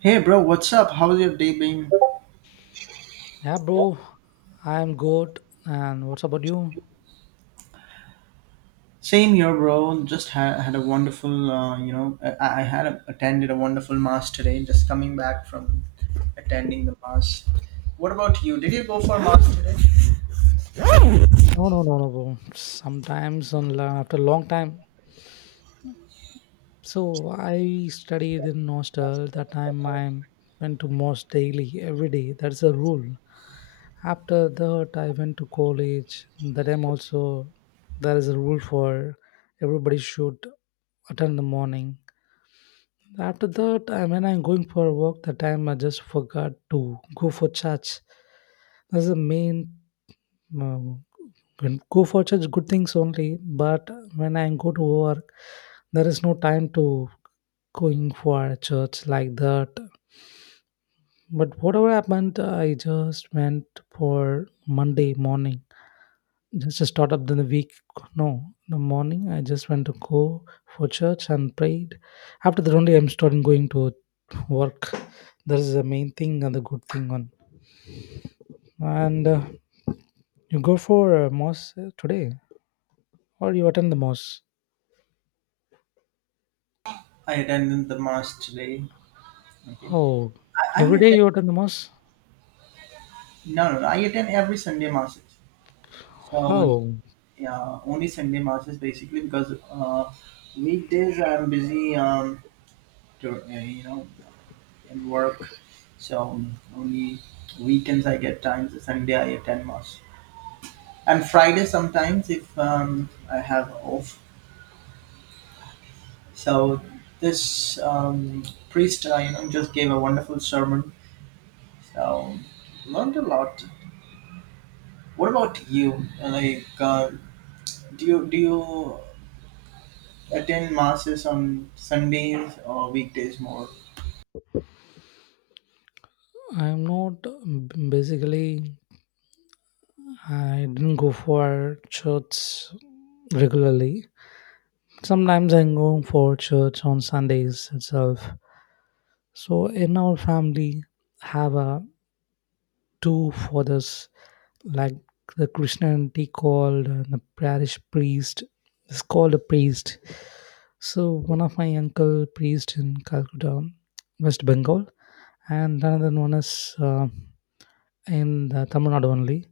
Hey bro, what's up? How's your day been? Yeah, bro, I'm good. And what's about you? Same here, bro. Just had a wonderful, I had attended a wonderful mass today. Just coming back from attending the mass. What about you? Did you go for mass today? No, no, no, no, bro. Sometimes on after a long time. So I studied in hostel. That time I went to mosque daily, every day. That's a rule. After that, I went to college. That time also, there is a rule for everybody should attend the morning. After that, I when I'm going for work, the time I just forgot to go for church. That's the main. No, when go for such good things only, but when I go to work, there is no time to going for a church like that. But whatever happened, I just went for Monday morning, just to start up the week. No, the morning I just went to go for church and prayed. After that only I'm starting going to work. That is the main thing and the good thing on. And you go for mosque today, or you attend the mosque? I attended the mass today. Okay. Oh, I every day attend. you attend the mass? No, no, no. I attend every Sunday masses. Uh, Oh, yeah, only Sunday masses basically because weekdays I'm busy. To, uh, you know, and work. So only weekends I get time. So Sunday I attend mass, and Friday sometimes if I have off. So this priest, just gave a wonderful sermon. So learned a lot. What about you? Like, do you attend masses on Sundays or weekdays more? I'm not. Basically, I didn't go for church regularly. Sometimes I'm going for church on Sundays itself. So in our family, have a two fathers like the Christianity called the parish priest. It's called a priest. So one of my uncle priest in Calcutta, West Bengal, and another one is. In the Tamil Nadu only.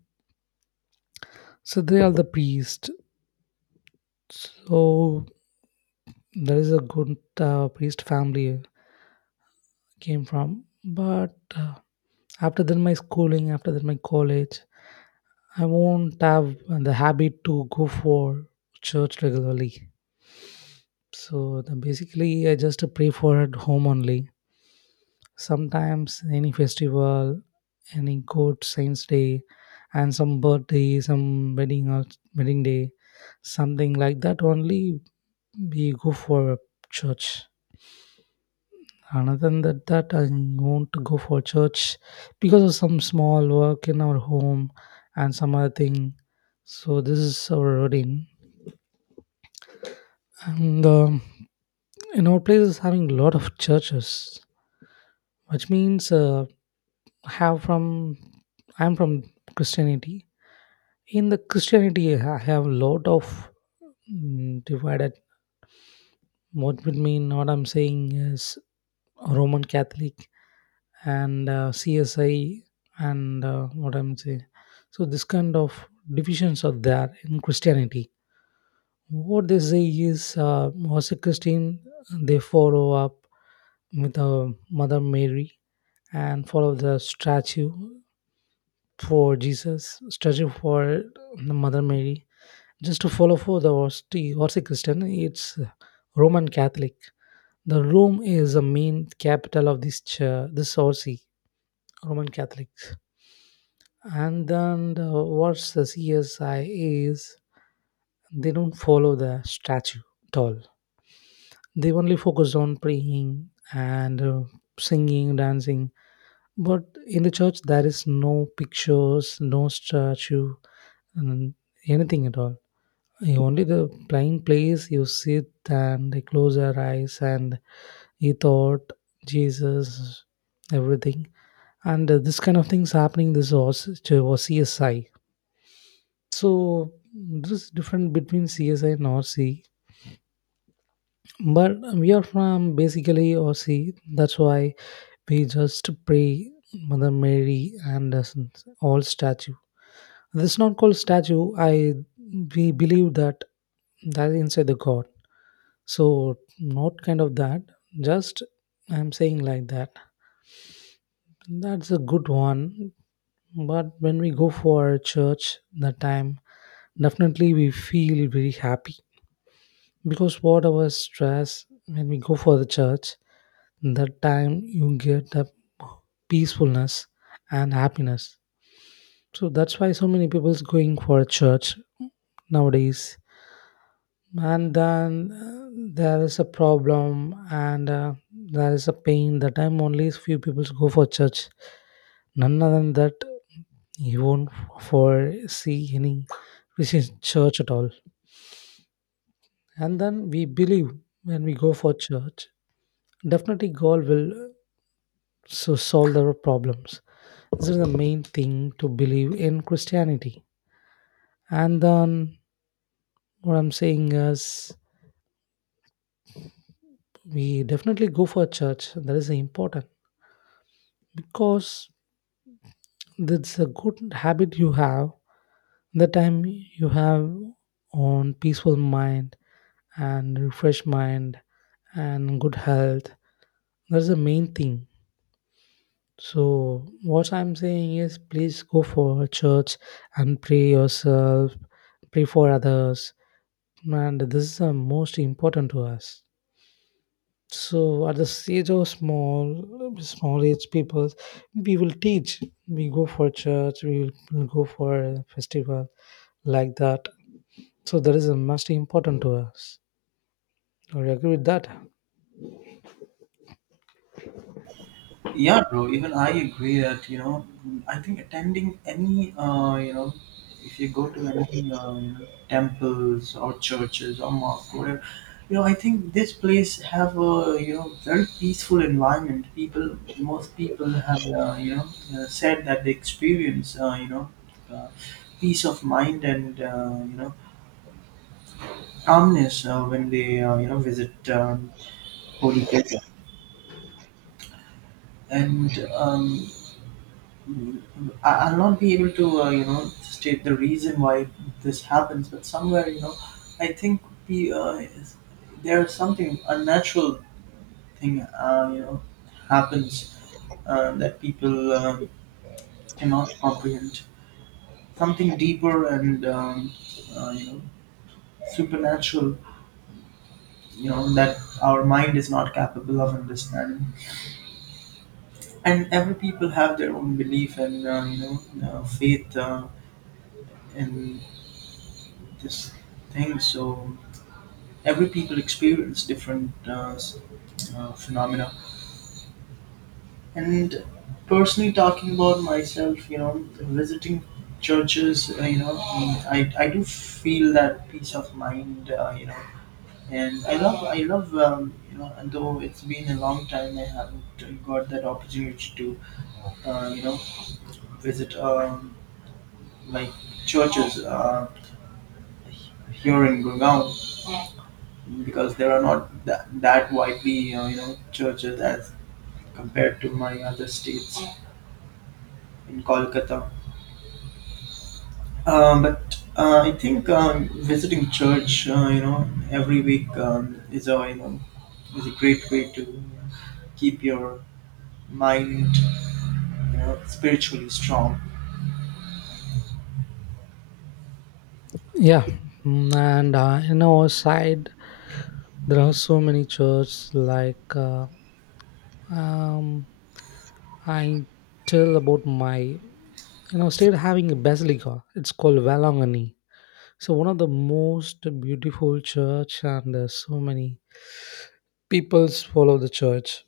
So they are the priest. So there is a good priest family came from. But after that, my schooling, after that, my college, I won't have the habit to go for church regularly. So the, basically, I just pray for at home only. Sometimes any festival, any good saints day, and some birthday, some wedding or wedding day, something like that only. We go for a church. Other than that, that I won't go for church because of some small work in our home and some other thing. So this is our routine, and in our place is having a lot of churches, which means have from I'm from Christianity. In the Christianity, I have a lot of divided. What would mean what I'm saying is Roman Catholic and CSI and what I'm saying. So this kind of divisions are there in Christianity. What they say is, was a Christian, they follow up with Mother Mary and follow the statue for Jesus, statue for the Mother Mary. Just to follow for the Orthodox Christian, it's Roman Catholic. The Rome is the main capital of this Orthodox Roman Catholics. And then the, what's the CSI is they don't follow the statue at all. They only focus on praying and singing, dancing. But in the church, there is no pictures, no statue, and anything at all. You only the plain place you sit and they close your eyes and you thought Jesus, everything. And this kind of things happening. This was, to was CSI. So this is different between CSI and RC. But we are from basically RC. That's why we just pray Mother Mary and all statue. This is not called statue. I we believe that that is inside the God. So not kind of that. Just I'm saying like that. That's a good one. But when we go for church that time, definitely we feel very happy, because whatever stress, when we go for the church, that time you get the peacefulness and happiness. So that's why so many people's going for a church nowadays. And then there is a problem and there is a pain. The time only few people go for church. None other than that, you won't for see any Christian church at all. And then we believe when we go for church, definitely God will so solve their problems. This is the main thing to believe in Christianity. And then what I'm saying is we definitely go for church. That is important because that's a good habit you have. The time you have on peaceful mind and refreshed mind and good health. That's the main thing. So what I'm saying is, please go for church and pray yourself, pray for others, and this is the most important to us. So at the stage of small small age people, we will teach, we go for church, we'll go for a festival like that. So that is a must important to us. Do you agree with that? Yeah, bro. Even I agree that, I think attending any if you go to any temples or churches or mosque, whatever, I think this place have a very peaceful environment. People, most people have said that they experience uh, peace of mind and calmness when they visit holy places. And um, I'll not be able to, state the reason why this happens, but somewhere, I think we, uh, is- there's something unnatural thing, happens, that people cannot comprehend. Something deeper and, uh, you know, supernatural, that our mind is not capable of understanding. And every people have their own belief and, faith, in this thing. So every people experience different phenomena, and personally talking about myself, visiting churches, I do feel that peace of mind, and I love and though it's been a long time, I haven't got that opportunity to uh, you know visit, like churches here in Gurgaon, because there are not that widely churches as compared to my other states in Kolkata. But I think visiting church, every week, is a great way to keep your mind, spiritually strong. Yeah. And in our side there are so many churches like um I tell about my state having a basilica, it's called Valangani. So one of the most beautiful church, and so many peoples follow the church.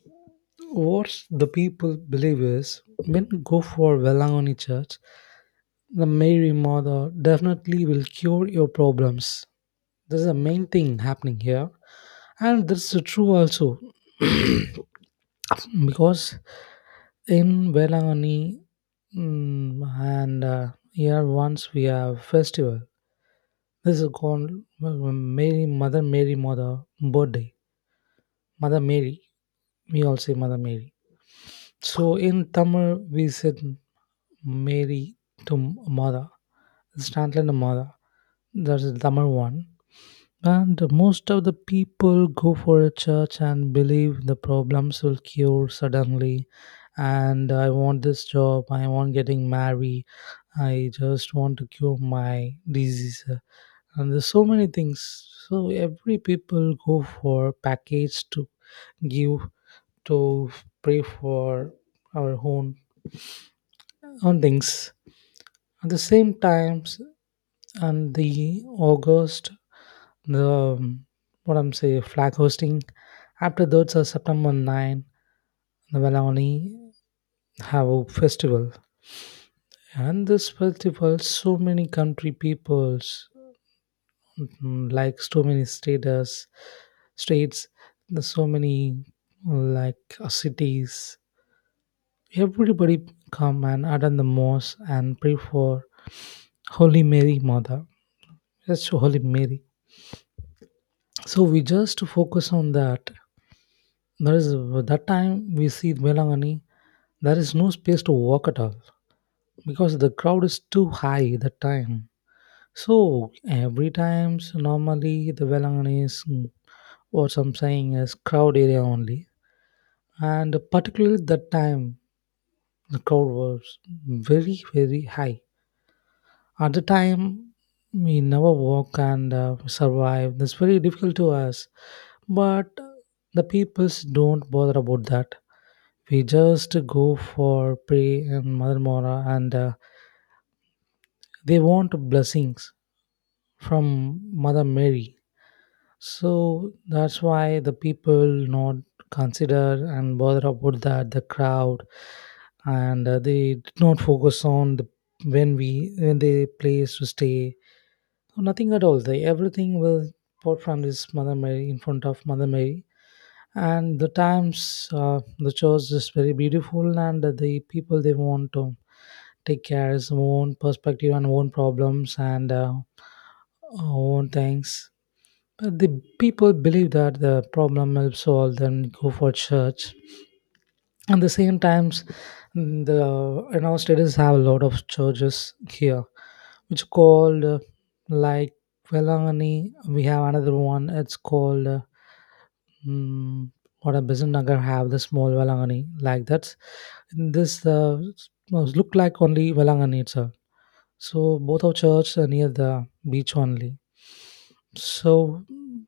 What the people believe is when you go for Velangoni church, the Mary Mother definitely will cure your problems. This is the main thing happening here, and this is true also because in Velangoni mm, and here once we have festival. This is called Mary, Mother Mary, Mother birthday. Mother Mary. We all say Mother Mary. So in Tamil, we said Mary to Mother. It's translated to Mother. That's the Tamil one. And most of the people go for a church and believe the problems will cure suddenly. And I want this job. I want getting married. I just want to cure my disease and there's so many things. So every people go for package to give to pray for our own things at the same times. And the august, the what I'm saying flag hosting, after that. So September 9th, the Valani have a festival, and this festival so many country peoples. Mhm. Like so many status states, there's so many like cities, everybody come and attend the mosque and pray for holy Mary mother. That's holy Mary. So we just focus on that. There is that time we see Melangani, there is no space to walk at all because the crowd is too high that time. So every times normally the Velangani is, what I'm saying, is crowd area only, and particularly at that time the crowd was very very high. At the time we never walk and survive. That's very difficult to us. But the peoples don't bother about that. We just go for pray and mother mora, and they want blessings from mother Mary. So that's why the people not consider and bother about that the crowd, and they did not focus on the when they place to stay. So nothing at all. They everything was bought from this Mother Mary in front of Mother Mary, and the times the church is very beautiful, and the people they want to take care is own perspective and own problems and own things, but the people believe that the problem will solve, then go for church. At the same times, the in our states have a lot of churches here, which called like Velangani. We have another one. It's called mm, what a business nagar have the small Velangani like that. This look like only Velangani itself. So both our church are near the beach only. So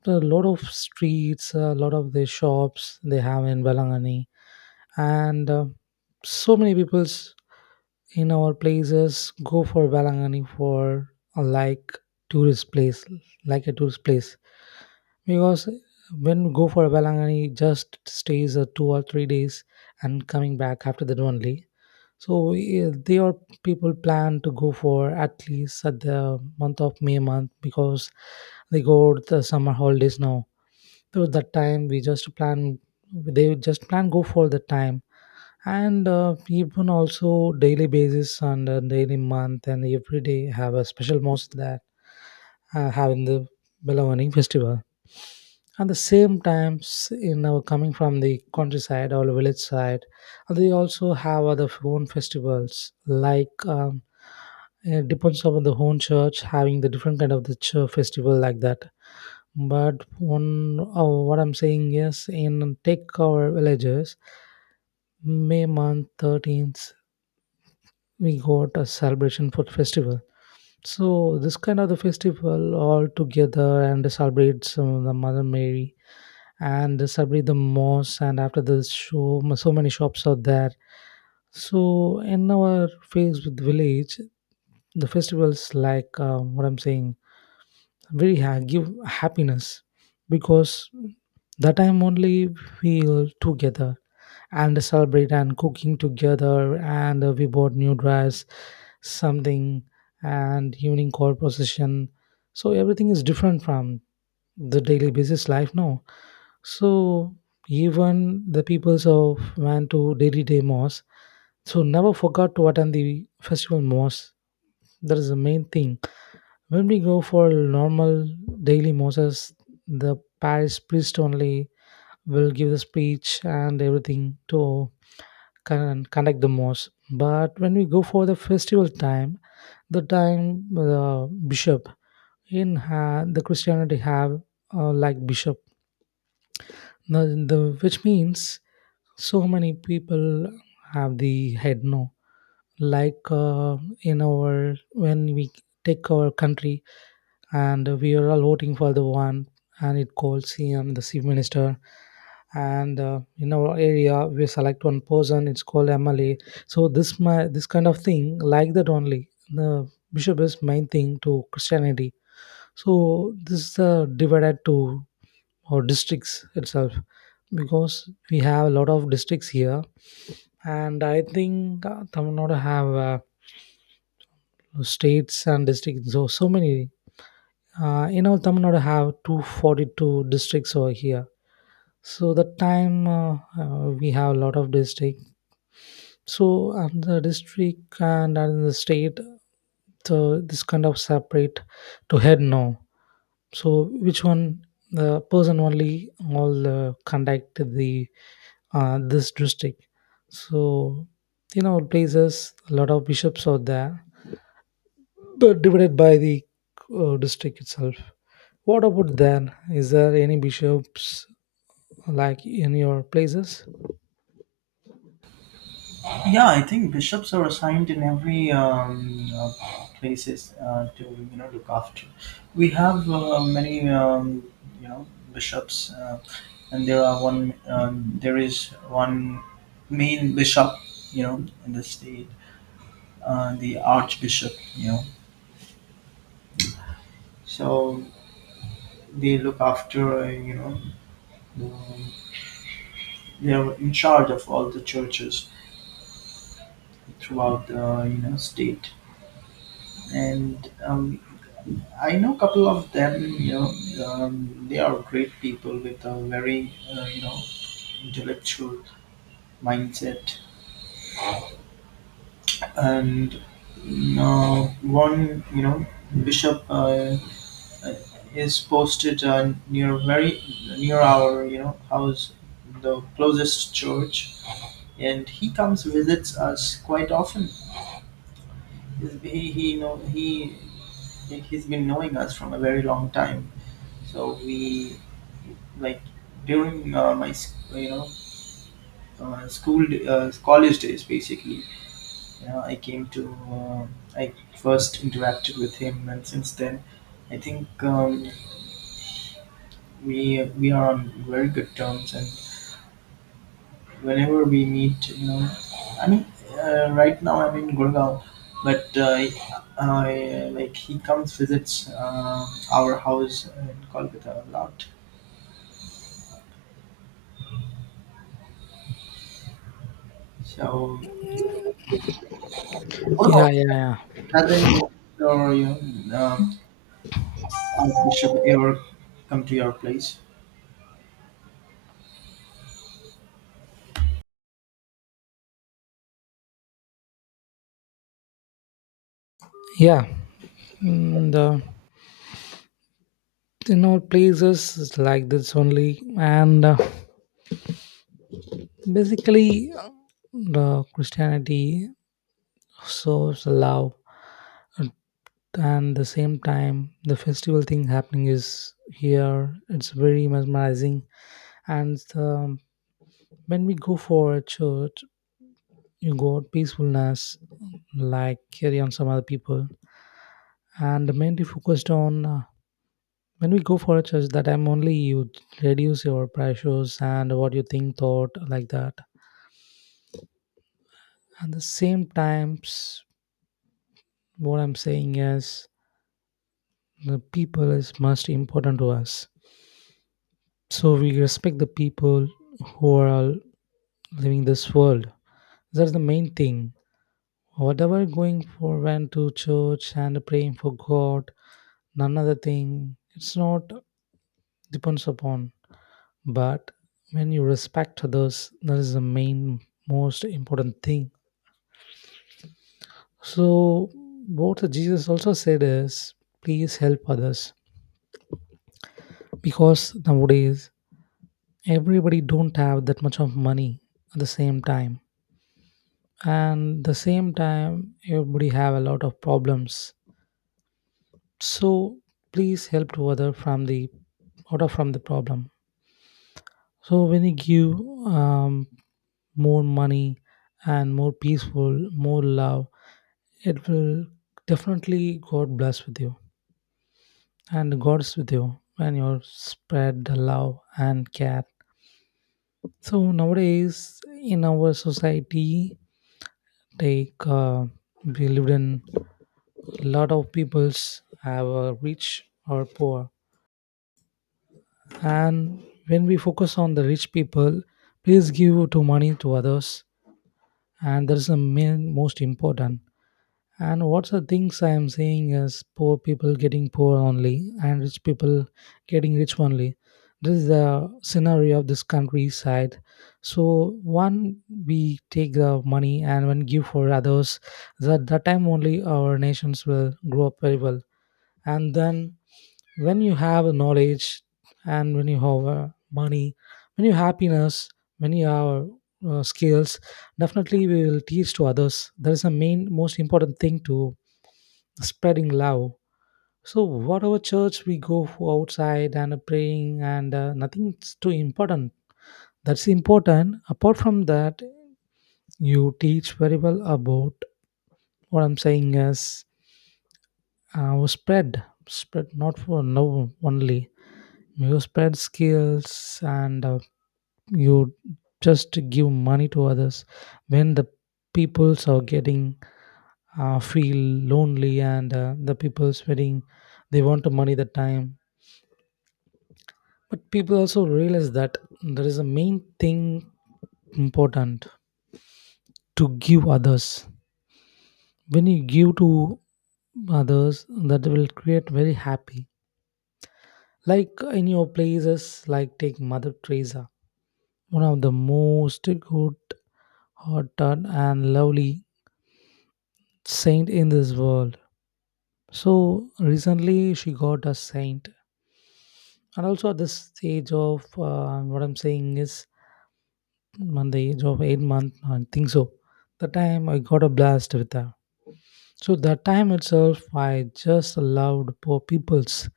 a lot of streets, a lot of the shops they have in Balangani, and so many peoples in our places go for Balangani for like tourist place, like a tourist place, because when you go for Balangani, it just stays 2 or 3 days and coming back after that only. So yeah, they are people plan to go for at least at the month of May month because they go to the summer holidays now. So that time we just plan, they just plan go for the time, and even also daily basis and daily month, and every day have a special most that having the Belawani festival at the same times, coming from the countryside or village side, they also have other own festivals like it depends on the own church having the different kind of the church festival like that. But one. Oh, what I'm saying is, in take our villages, May month 13th we got a celebration for festival. So this kind of the festival all together and celebrates the mother Mary and Sabri the Moss, and after the show, so many shops are there. So in our face with village, the festivals like what I'm saying, very give happiness because that time only we together and celebrate and cooking together, and we bought new dress, something, and evening call procession. So everything is different from the daily basis life now. So even the peoples of went to daily day mosque. So never forgot to attend the festival mosque. That is the main thing. When we go for normal daily mosques, the parish priest only will give the speech and everything to conduct the mosque. But when we go for the festival time the bishop in the Christianity have like bishop. The the which means so many people have the head, no. Like in our when we take our country and we are all voting for the one, and it calls CM, the chief minister, and in our area we select one person, it's called MLA. So this my this kind of thing, like that only the bishop is main thing to Christianity. So this is divided to or districts itself because we have a lot of districts here. And I think Tamil Nadu have states and districts, so so many. In all Tamil Nadu have 242 districts over here. So that time we have a lot of districts. So the district and the state, so this kind of separate to head now. So which one the person only all conduct the this district. So in our places, a lot of bishops are there, but divided by the district itself. What about then? Is there any bishops like in your places? Yeah, I think bishops are assigned in every places, to look after. We have many you know bishops, and there are one. There is one main bishop, in the state, the archbishop, So they look after, the- they are in charge of all the churches throughout the state, and I know a couple of them. They are great people with a very intellectual mindset, and, one bishop, uh, is posted near our house, the closest church, and he comes visits us quite often. He he's been knowing us from a very long time. So we, like, during my school college days basically. I came to I first interacted with him, and since then, I think, we are on very good terms. And whenever we meet, I mean, right now I'm in Gurgaon, but like he comes visits, our house in Kolkata a lot. So, Yeah, yeah, yeah. hasn't Victorian Archbishop ever come to your place? Yeah, and, you know, places is like this only, and basically, the Christianity shows love, and the same time the festival thing happening is here, it's very mesmerizing. And when we go for a church, you got peacefulness like carry on some other people, and mainly focused on when we go for a church, that I'm only you reduce your pressures and what you think thought, like that. And the same times, what I'm saying is the people is most important to us, so we respect the people who are all living this world. That's the main thing. Whatever going for when to church and praying for God, none other thing. It's not depends upon. But when you respect others, that is the main most important thing. So what Jesus also said is please help others. Because nowadays everybody don't have that much of money at the same time. And the same time everybody have a lot of problems, so please help to other from the out of from the problem. So when you give um, more money and more peaceful more love, it will definitely god bless with you, and god's with you when you spread the love and care. So nowadays in our society, like we live in, a lot of peoples have a rich or poor. And when we focus on the rich people, please give to money to others, and that's the main most important. And what's the things I am saying is poor people getting poor only, and rich people getting rich only. This is the scenario of this countryside. So one we take the money and one give for others, that that time only our nations will grow up very well. And then when you have a knowledge and when you have money, when you have happiness, when you have skills, definitely we will teach to others. That is the main most important thing to spreading love. So whatever church we go for outside and praying and nothing's too important, that's important. Apart from that, you teach very well about, what I'm saying is, spread not for love only. You spread skills, and you just give money to others when the peoples are getting feel lonely and the people's feeling they want the money the time. But people also realize that there is a main thing important to give others. When you give to others, that will create very happy. Like in your places, like take Mother Teresa, one of the most good hot done and lovely saint in this world. So recently she got a saint, and also at this age of what I'm saying is, on the age of 8 month, I think so. The time I got a blast with her. So that time itself, I just loved poor peoples.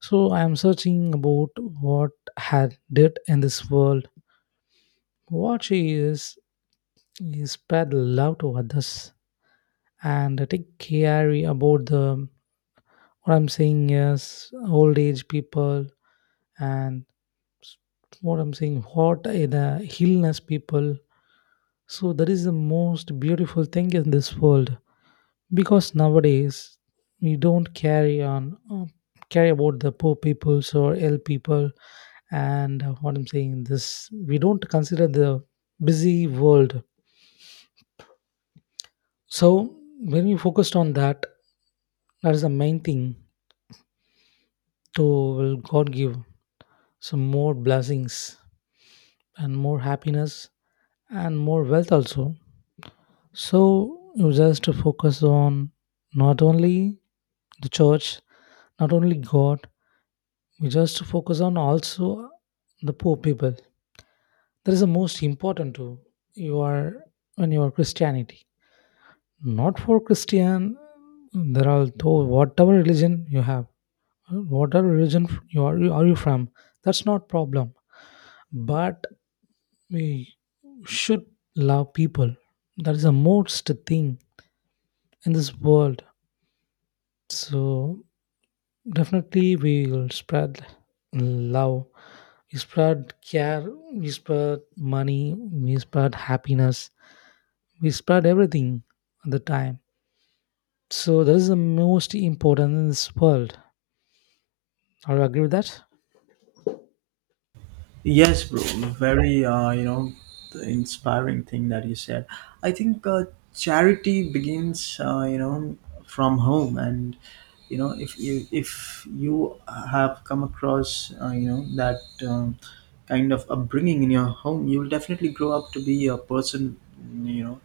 So I am searching about what had did in this world. What she is spread love to others and take care about the, what I'm saying is, old age people. And s- what I'm saying, what are the illness people? So that is the most beautiful thing in this world. Because nowadays we don't carry on carry about the poor peoples or ill people. And what I'm saying this, we don't consider the busy world. So when we focused on that, that is the main thing to will god give some more blessings and more happiness and more wealth also. So you just focus on not only the church, not only God, we just focus on also the poor people. That is the most important too. You are when you are Christianity. Not for Christian there are though, whatever religion you have, whatever religion you are you from, that's not problem. But we should love people. That is the most thing in this world. So definitely we will spread love, we spread care, we spread money, we spread happiness, we spread everything at the time. So that is the most important in this world. Are you agree with that? Yes, bro. Very, the inspiring thing that you said. I think charity begins, from home, and, if you have come across, that um, kind of upbringing in your home, you'll definitely grow up to be a person, you know,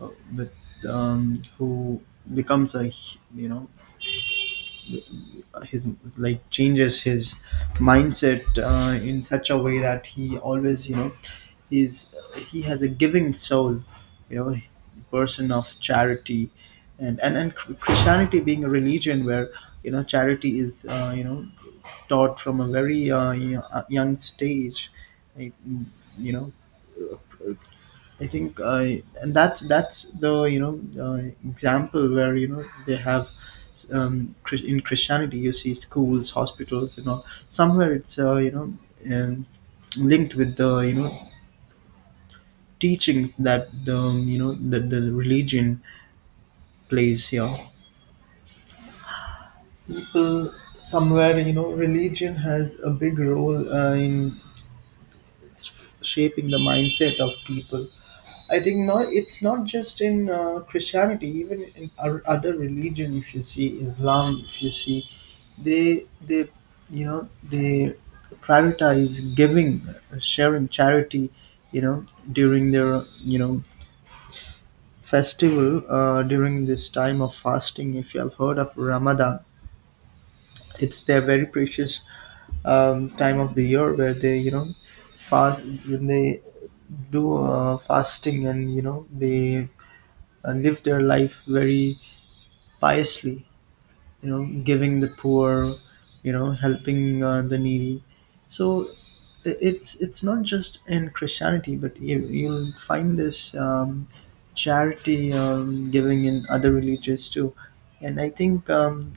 uh, with who becomes you know, his, like, changes his mindset, in such a way that he always, he's he has a giving soul, you know person of charity. And Christianity being a religion where, charity is, taught from a very young stage, like, you know I think, and that's the, example where, they have, in Christianity you see schools, hospitals, somewhere it's, um, linked with the, teachings that the you know that the religion plays here. People, somewhere, religion has a big role, in shaping the mindset of people. I think not. It's not just in, Christianity, even in our other religion. If you see Islam, if you see, they they prioritize giving, sharing, charity. You know during their, festival, during this time of fasting. If you have heard of Ramadan, it's their very precious, time of the year where they, fast, when they do fasting, and, they live their life very piously, giving the poor, helping, the needy. So it's not just in Christianity, but you'll find this, charity, giving in other religions too. And I think,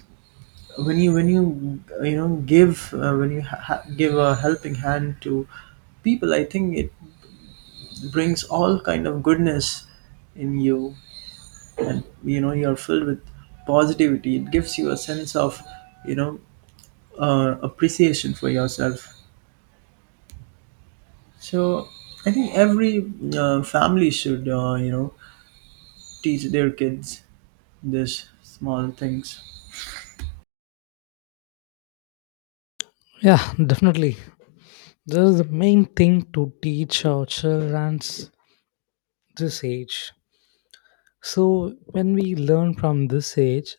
when you, when you you know give when you ha- ha- give a helping hand to people. I think it brings all kind of goodness in you. And, you're filled with positivity. It gives you a sense of, you know appreciation for yourself. So I think every family should, teach their kids this small things. Yeah, definitely. That is the main thing to teach our childrens this age. So when we learn from this age,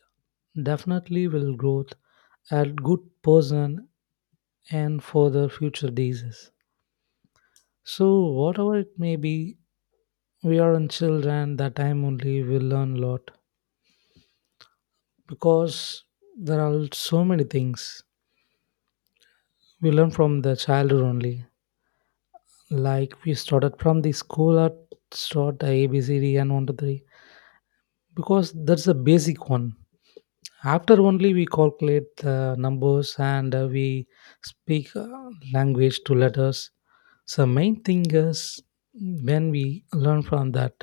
definitely will grow a good person and for the future diseases. So whatever it may be, we are on children, that time only we learn a lot, because there are so many things we learn from the childhood only. Like we started from the school at start A, B, C, D, and 1 to 3, because that's the basic one. After only we calculate the numbers, and we speak language to letters. So main thing is when we learn from that.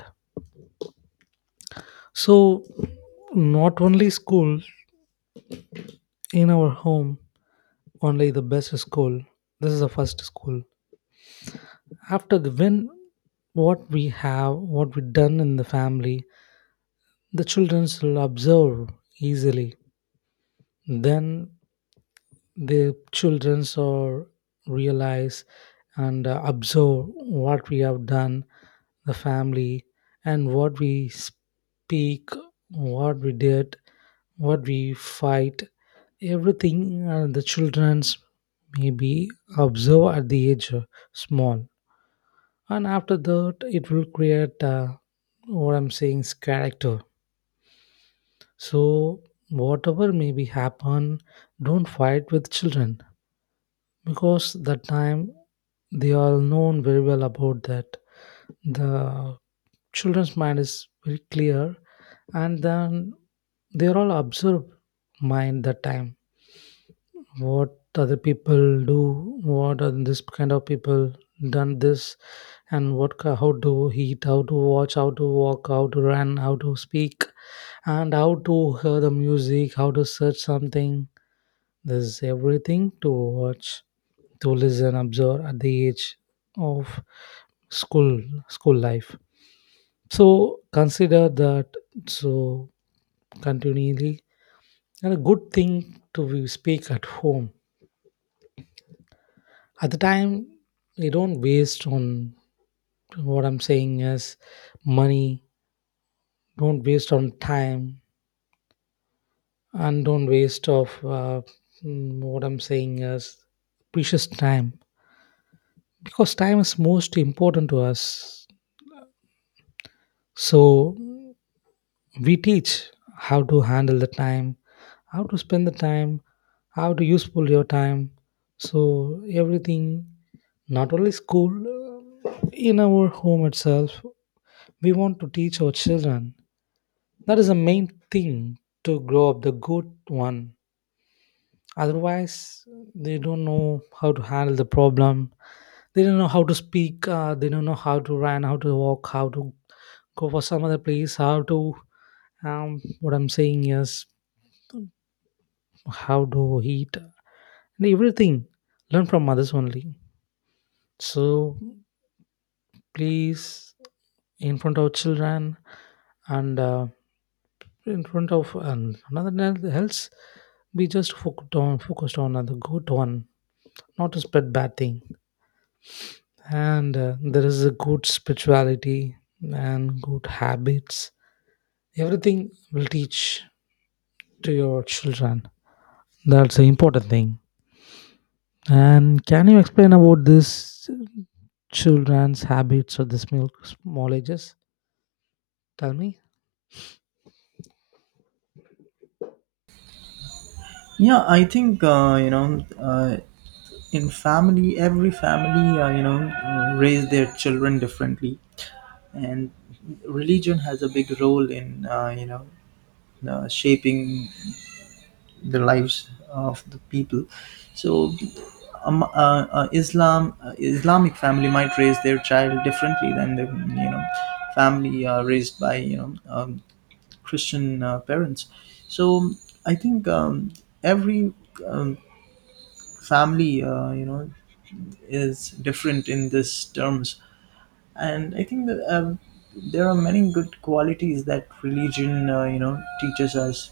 So not only school, in our home, only the best school. This is the first school. After the when, what we have, what we done in the family, the children will observe easily. Then the children so realize and observe what we have done the family and what we speak, what we did, what we fight, everything the children's maybe observe at the age of small. And after that it will create what I'm saying is character. So whatever maybe happen, don't fight with children, because that time they all known very well about that. The children's mind is very clear, and then they're all observe mind that time. What other people do, what are this kind of people done this, and what how to eat, how to watch, how to walk, how to run, how to speak, and how to hear the music, how to search something. This is everything to watch, to listen observe at the age of school, school life. So consider that. So continually and a good thing to speak at home at the time. You don't waste on, what I'm saying is, money. Don't waste on time, and don't waste of uh, what I'm saying is precious time. Because time is most important to us. So we teach how to handle the time, how to spend the time, how to useful your time. So everything, not only school in our home itself, we want to teach our children. That is the main thing to grow up the good one. Otherwise they don't know how to handle the problem, they don't know how to speak, they don't know how to run, how to walk, how to go for some other place, how to what I'm saying is, how to eat, and everything learn from mothers only. So please in front of children and in front of and another than else, we just focused on the good one, not to spread bad thing. And there is a good spirituality and good habits, everything will teach to your children. That's the important thing. And can you explain about this children's habits of the small, small ages? Tell me. Yeah, I think, uh, in family, every family, raise their children differently, and religion has a big role in, shaping the lives of the people. So, Islamic family might raise their child differently than the, you know family raised by, Christian parents. So I think, every um, family, is different in this terms, and I think that there are many good qualities that religion, teaches us.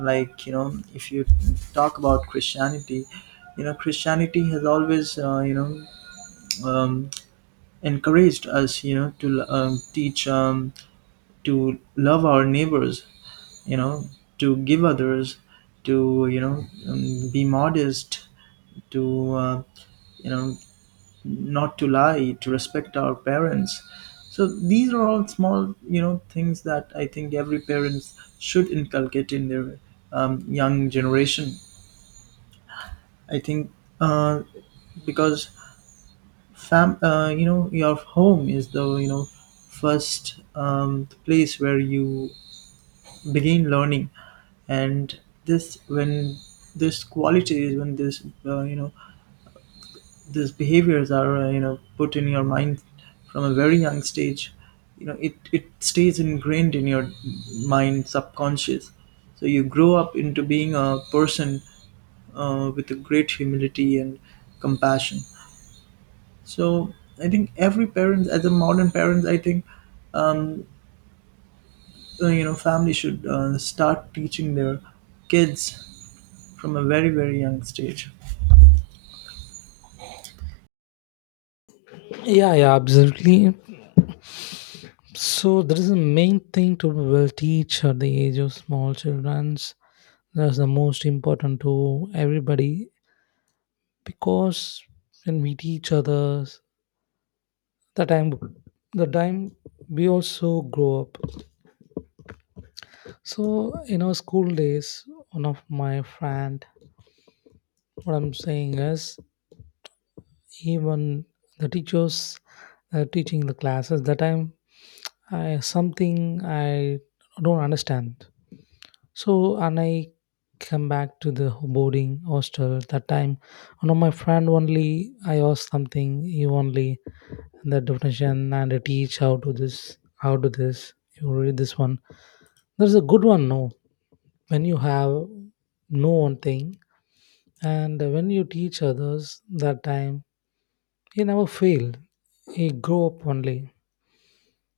Like, if you talk about Christianity, Christianity has always, um, encouraged us, to teach to love our neighbors, you know to give others, to, be modest, to, you know not to lie, to respect our parents. So these are all small, things that I think every parents should inculcate in their, young generation. I think, uh, because your home is the, first place where you begin learning. And this when this qualities, when this these behaviors are, put in your mind from a very young stage. It stays ingrained in your mind subconscious. So you grow up into being a person, with a great humility and compassion. So I think every parent, as a modern parent, I think, um, family should, start teaching their kids from a very very young stage. Yeah, yeah, absolutely. So there is a main thing to will teach at the age of small children's. That's the most important to everybody. Because when we teach others, the time the time we also grow up. So in our school days, one of my friend, what I'm saying is, even the teachers teaching the classes that time, I, something I don't understand. So, and I come back to the boarding hostel at that time. One of my friend only, I asked something, he only, the definition and I teach how to this, how to this. You read this one. There's a good one, no. When you have no one thing and when you teach others that time, he never failed. He grow up only.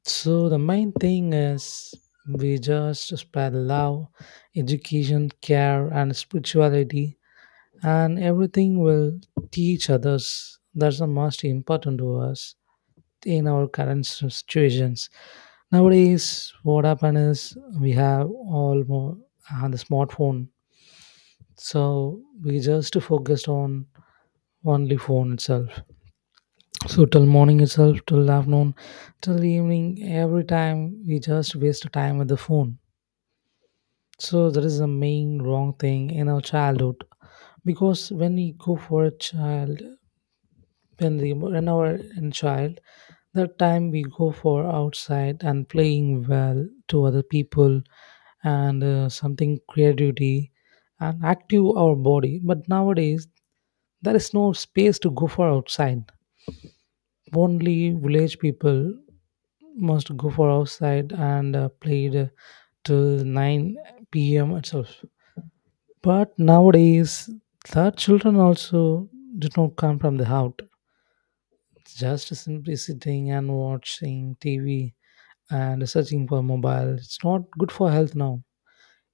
So the main thing is we just spread love, education, care, and spirituality, and everything will teach others. That's the most important to us in our current situations. Nowadays, what happens is we have all more on the smartphone, so we just focused on only phone itself. So till morning itself, till afternoon, till evening, every time we just waste time with the phone. So that is the main wrong thing in our childhood because when we go for a child, when our in child, that time we go for outside and playing well to other people and something creativity and active our body. But nowadays there is no space to go for outside. Only village people must go for outside and played till 9 p.m. itself. But nowadays, that children also did not come from the out. Just simply sitting and watching TV and searching for mobile. It's not good for health now.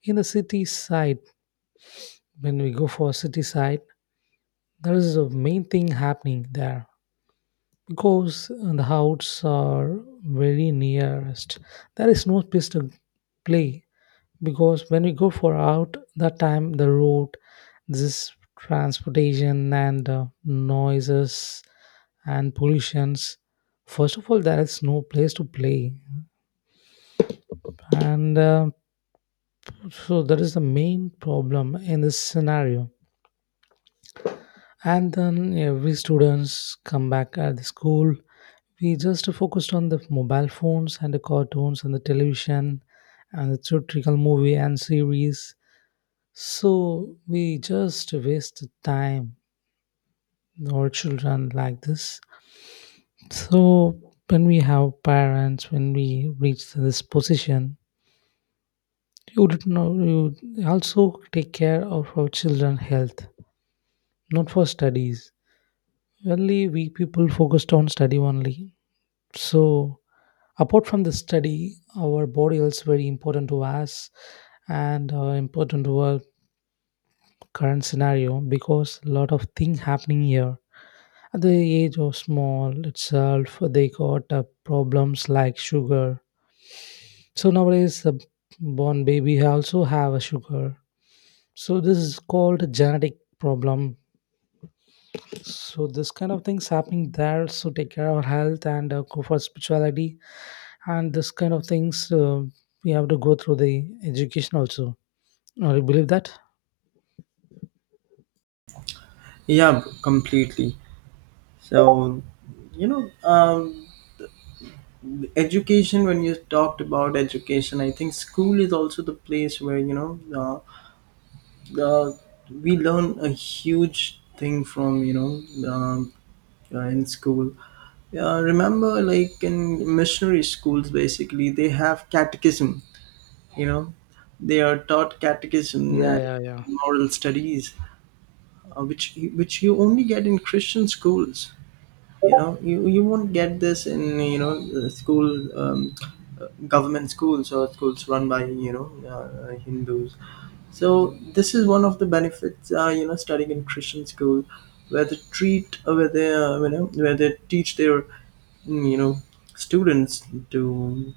In the city side, when we go for city side, there is a main thing happening there because the houses are very nearest. There is no place to play because when we go for out that time the road this transportation and noises and pollutions, first of all there is no place to play and so that is the main problem in this scenario. And then every students come back at the school, we just focused on the mobile phones and the cartoons and the television and the theatrical movie and series, so we just waste time our children like this. So when we have parents, when we reach this position, you would know you also take care of our children' health, not for studies. Only we people focused on study only. So apart from the study, our body is very important to us and important to our current scenario because a lot of things happening here. At the age of small itself, they got problems like sugar. So nowadays, the born baby also have a sugar. So this is called a genetic problem. So this kind of things happening there. So take care of our health and go for spirituality and this kind of things. We have to go through the education also. Now, you believe that? Yeah, completely. So, you know, um, education, when you talked about education, I think school is also the place where, uh, uh, we learn a huge thing from, in school. Yeah, remember, like in missionary schools, basically they have catechism. You know, they are taught catechism, Yeah, yeah, yeah. moral studies, which you only get in Christian schools. You won't get this in, the school um, uh, government schools or schools run by, Hindus. So this is one of the benefits, studying in Christian school, where they where they teach their, mm, you know, students to,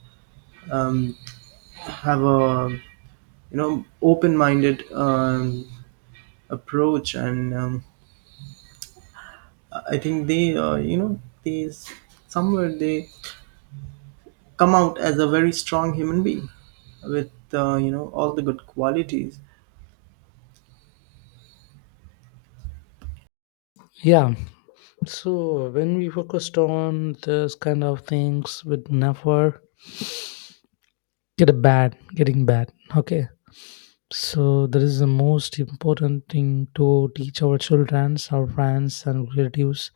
um, have a, open-minded, approach, and, I think they, these somewhere they come out as a very strong human being with, all the good qualities. Yeah. So when we focused on this kind of things, with never getting bad, okay, so that is the most important thing to teach our children, our friends and relatives.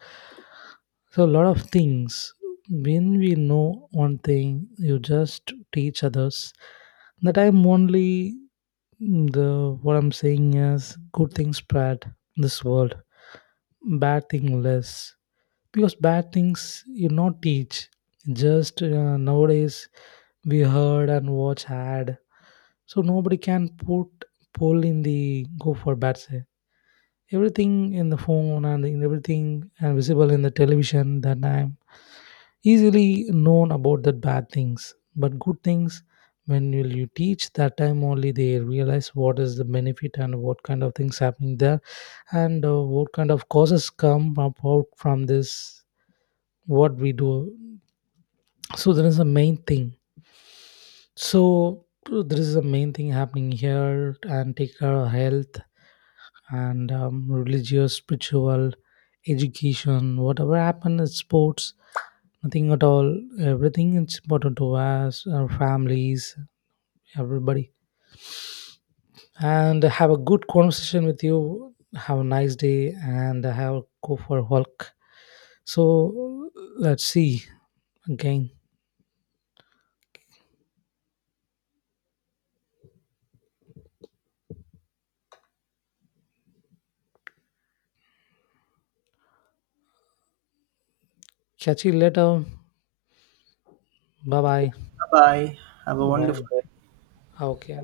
So a lot of things, when we know one thing you just teach others. That I'm only the what I'm saying is good things spread in this world, bad thing less, because bad things you not teach. Just nowadays we heard and watch ad. So nobody can put poll in the go for bad side. Everything in the phone and in everything and visible in the television, that I'm easily known about the bad things. But good things, when will you teach that time only they realize what is the benefit and what kind of things happening there and what kind of causes come about from this what we do. so there is a main thing so there is a main thing happening here, and take care of health and religious, spiritual, education, whatever happened in sports, nothing at all. Everything is important to us, our families, everybody. And have a good conversation with you. Have a nice day and have go for a walk. So let's see again. Catch you later. Bye bye. Bye. Have a wonderful Bye. day. Okay.